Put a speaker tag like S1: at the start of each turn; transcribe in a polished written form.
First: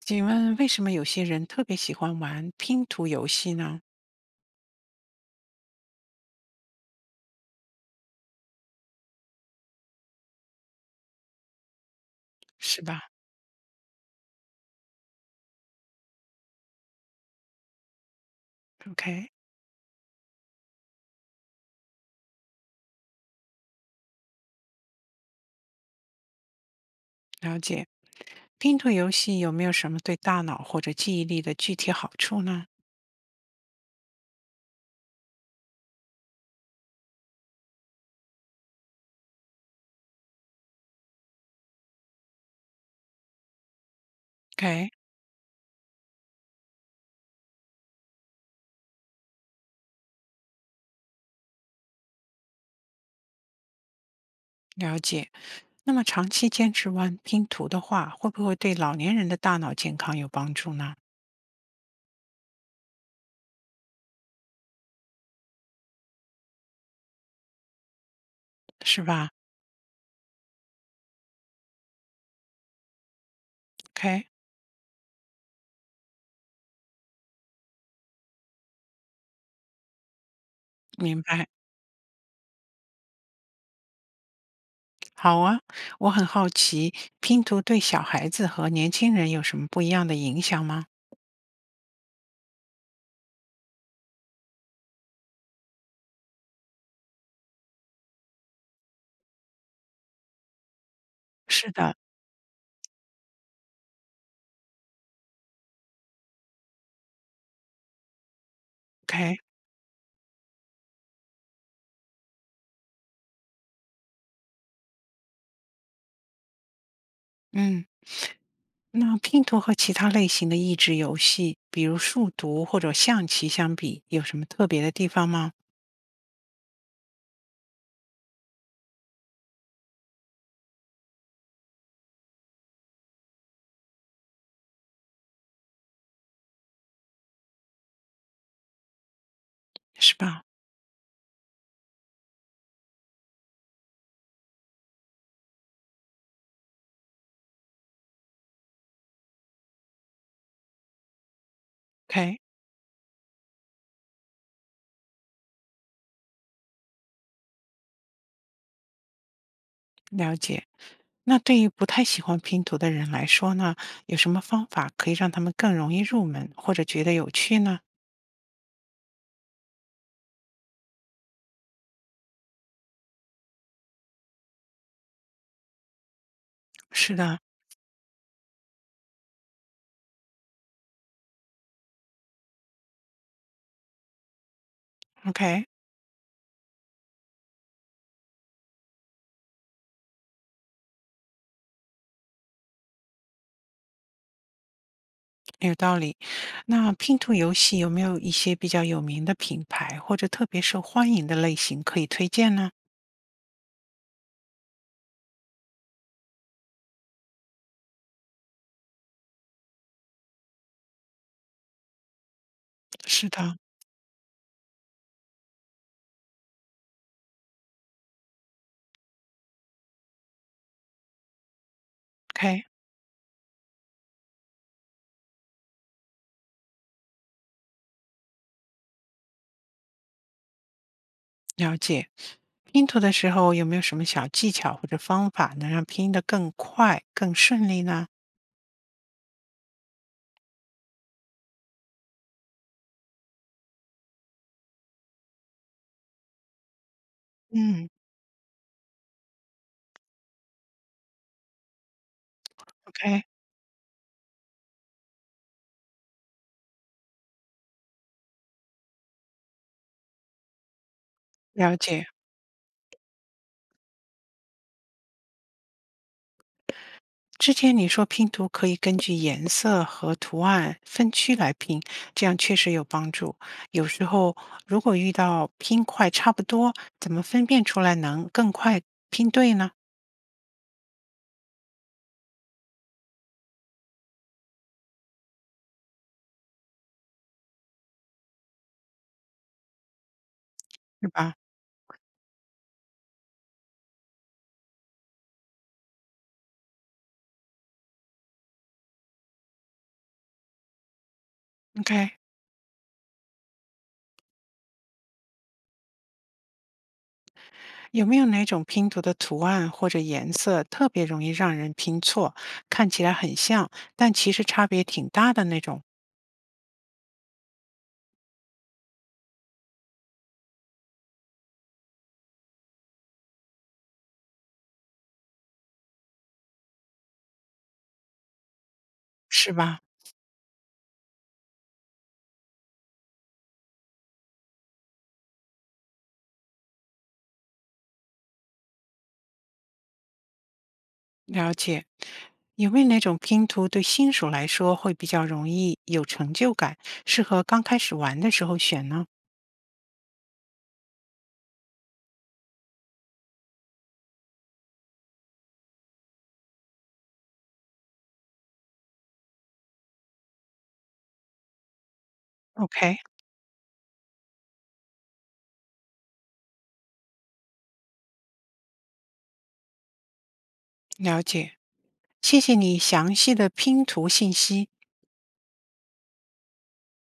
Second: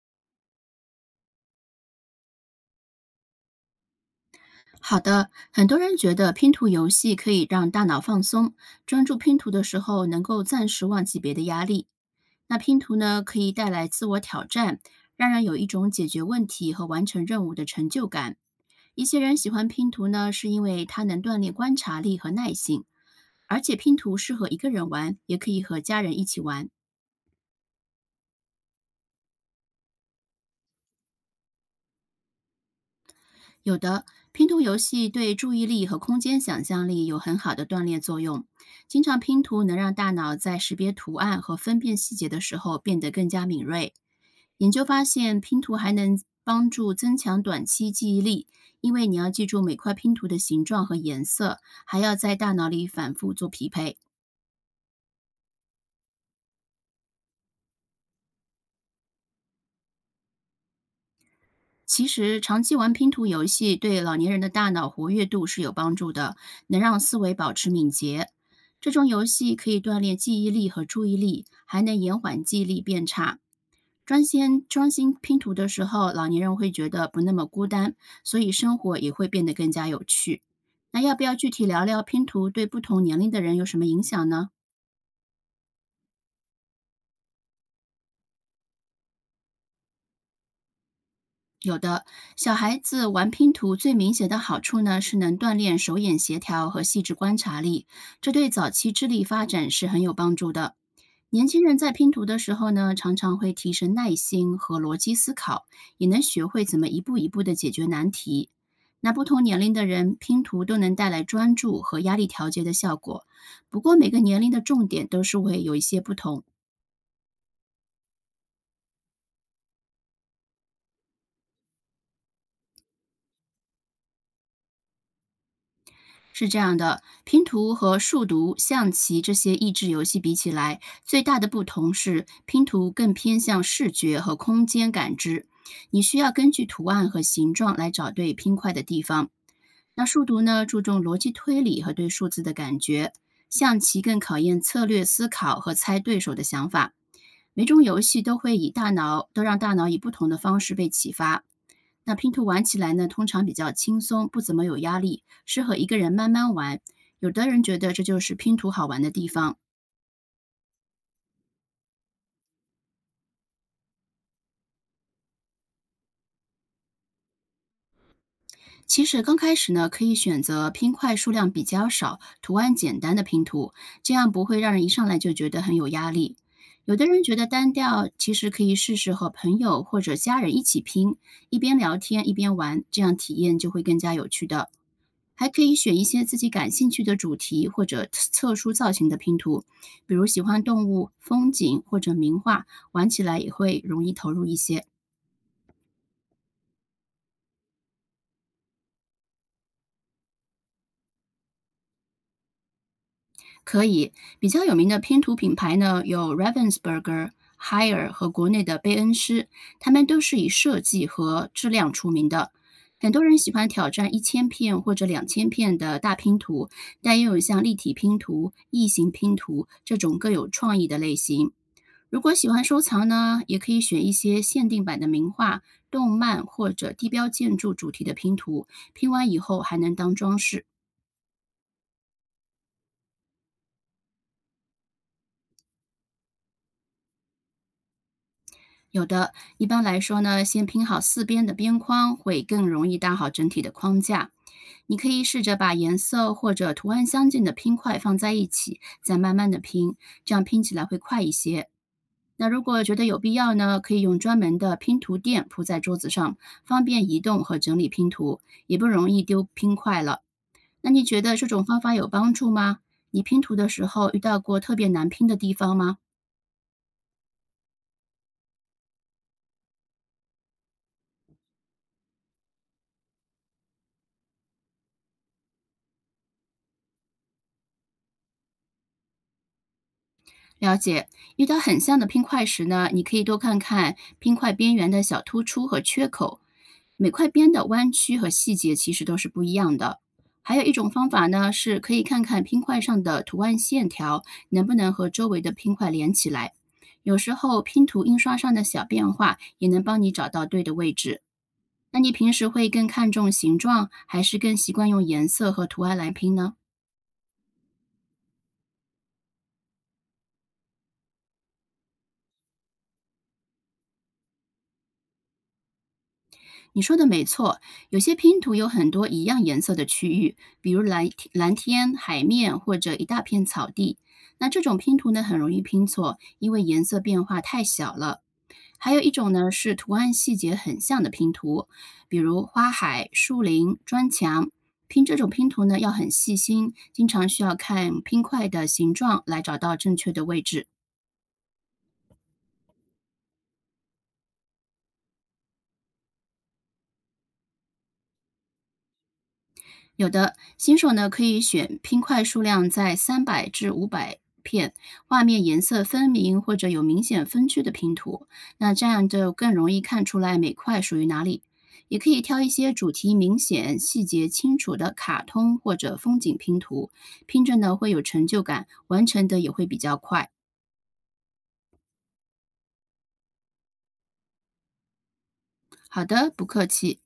S1: 请问为什么有些人特别喜欢玩拼图游戏呢？
S2: 好的，很多人觉得拼图游戏可以让大脑放松，专注拼图的时候能够暂时忘记别的压力。那拼
S1: 是
S2: 图
S1: 吧
S2: 呢，可以带来自我挑战，让人有一种解决问题和完成任务的成就感。一些
S1: ？OK，
S2: 人喜欢拼图呢，是因为它能锻炼观察力和耐性，而且拼图适合一个人玩，也可以和家人一起玩。
S1: 了解。拼图游戏有没有什么对大脑或者记忆力的具体好处呢
S2: 有的，拼图游戏对注意力和空间想象力有很好的锻炼作用。经常拼图能让大脑在识别图案和分辨细节的时候变得更加敏锐。研究
S1: ？OK，
S2: 发现，拼图还能帮助增强短期记忆力，因为你要记住每块拼图的形状和颜色，还要在大脑里反复做匹配。
S1: 了解。那么长期坚持玩拼图的话，会不会对老年人的大脑健康有帮助呢？
S2: 其实，长期玩拼图游戏对老年人的大脑活跃度是有帮助的，能让思维保持敏捷。这
S1: 是
S2: 种游
S1: 吧
S2: 戏可以锻炼记忆力和注意力，还能延缓记忆力变差。专
S1: ？OK，
S2: 心专心拼图的时候，老年人会觉得不那么孤单，所以生活也会变得更加有趣。那要
S1: 明
S2: 不要
S1: 白。
S2: 具体聊聊拼图对不同年龄的人有什么影响呢？
S1: 好啊，我很好奇，拼图对小孩子和年轻人有什么不一样的影响吗？
S2: 有的，小孩子玩拼图最明显的好处呢，是能锻炼手眼协调和细致观察力，这对早期智力发展是很有帮助的。年轻
S1: 是
S2: 人在
S1: 的
S2: 拼图的时候呢，常常会提升耐心和逻辑思考，也能学会怎么一步一步的解决难题。那不
S1: ，OK，
S2: 同年龄的人拼图都能带来专注和压力调节的效果，不过每个年龄的重点都是会有一些不同。
S1: 嗯。那拼图和其他类型的益智游戏，比如数独或者象棋相比，有什么特别的地方吗？
S2: 是这样的，拼图和数独、象棋这些益智游戏比起来，最大的不同是拼图更偏向视觉和空间感知，你需要根据图案和形状来找对拼块的地方，那
S1: 是
S2: 数独
S1: 吧
S2: 呢，注重逻辑推理和对数字的感觉；象棋更考验策略思考和猜对手的想法。每种游戏都会以大脑，都让大脑以不同的方式被启发。那拼
S1: ？OK，
S2: 图玩起来呢，通常比较轻松，不怎么有压力，适合一个人慢慢玩。有的人觉得这就是拼图好玩的地方。
S1: 了解。那对于不太喜欢拼图的人来说呢，有什么方法可以让他们更容易入门或者觉得有趣呢？
S2: 其实刚开始呢，可以选择拼块数量比较少、图案简单的拼图，这样不会让人一上来就觉得很有压力。有的
S1: 是
S2: 人觉
S1: 的
S2: 得单调，其实可以试试和朋友或者家人一起拼，一边聊天一边玩，这样体验就会更加有趣的。还可
S1: ，OK，
S2: 以选一些自己感兴趣的主题或者特殊造型的拼图，比如喜欢动物、风景或者名画，玩起来也会容易投入一些。
S1: 有道理。那拼图游戏有没有一些比较有名的品牌或者特别受欢迎的类型可以推荐呢？
S2: 可以，比较有名的拼图品牌呢，有 Ravensburger、Haier 和国内的贝恩诗，他们都是以设计和质量出名的。很多
S1: 是
S2: 人喜
S1: 的
S2: 欢挑战1000片或者2000片的大拼图，但又有像立体拼图、异形拼图这种更有创意的类型。如果喜欢
S1: ，OK，
S2: 收藏呢，也可以选一些限定版的名画、动漫或者地标建筑主题的拼图，拼完以后还能当装饰。
S1: 了解。拼图的时候有没有什么小技巧或者方法能让拼得更快、更顺利呢？
S2: 有的，一般来说呢，先拼好四边的边框会更容易搭好整体的框架。你可以试着把颜色或者图案相近的拼
S1: 嗯，
S2: 块放在一起，再慢慢的拼，这样拼起来会快一些。那如果觉得有
S1: ？OK，
S2: 必要呢，可以用专门的拼图垫铺在桌子上，方便移动和整理拼图，也不容易丢拼块了。那你觉得这种
S1: 了
S2: 方法
S1: 解。
S2: 有帮助吗？你拼图的时候遇到过特别难拼的地方吗？
S1: 之前你说拼图可以根据颜色和图案分区来拼，这样确实有帮助。有时候如果遇到拼块差不多，怎么分辨出来能更快拼对呢？
S2: 了解，遇到很像的拼块时呢，你可以多看看拼块边缘的小突出和缺口，每块边的弯曲和细节其实都是不一样的。还有一种
S1: 是
S2: 方法
S1: 吧
S2: 呢，是可以看看拼块上的图案线条能不能和周围的拼块连起来。有时候拼图印刷上的小变化也能帮你找到对的位置。那你
S1: ？OK，
S2: 平时会更看重形状，还是更习惯用颜色和图案来拼呢？
S1: 有没有哪种拼图的图案或者颜色特别容易让人拼错，看起来很像，但其实差别挺大的那种？
S2: 你说的没错，有些拼图有很多一样颜色的区域，比如蓝天、海面或者一大片草地。那这种拼图呢，很容易拼错，因为颜色变化太小了。还有一种呢
S1: 是
S2: 是
S1: 吧？
S2: 图案细节很像的拼图，比如花海、树林、砖墙。拼这种拼图呢，要很细心，经常需要看拼块的形状来找到正确的位置。
S1: 了解。有没有哪种拼图对新手来说会比较容易有成就感，适合刚开始玩的时候选呢
S2: 有的新手呢，可以选拼块数量在300至500片，画面颜色分明或者有明显分区的拼图，那这样就更容易看出来每块属于哪里。也可以挑一些主
S1: ？OK，
S2: 题明显、细节清楚的卡通或者风景拼图，拼着呢会有成就感，完成的也会比较快。
S1: 了解。谢谢你详细的拼图信息。
S2: 好的，不客气。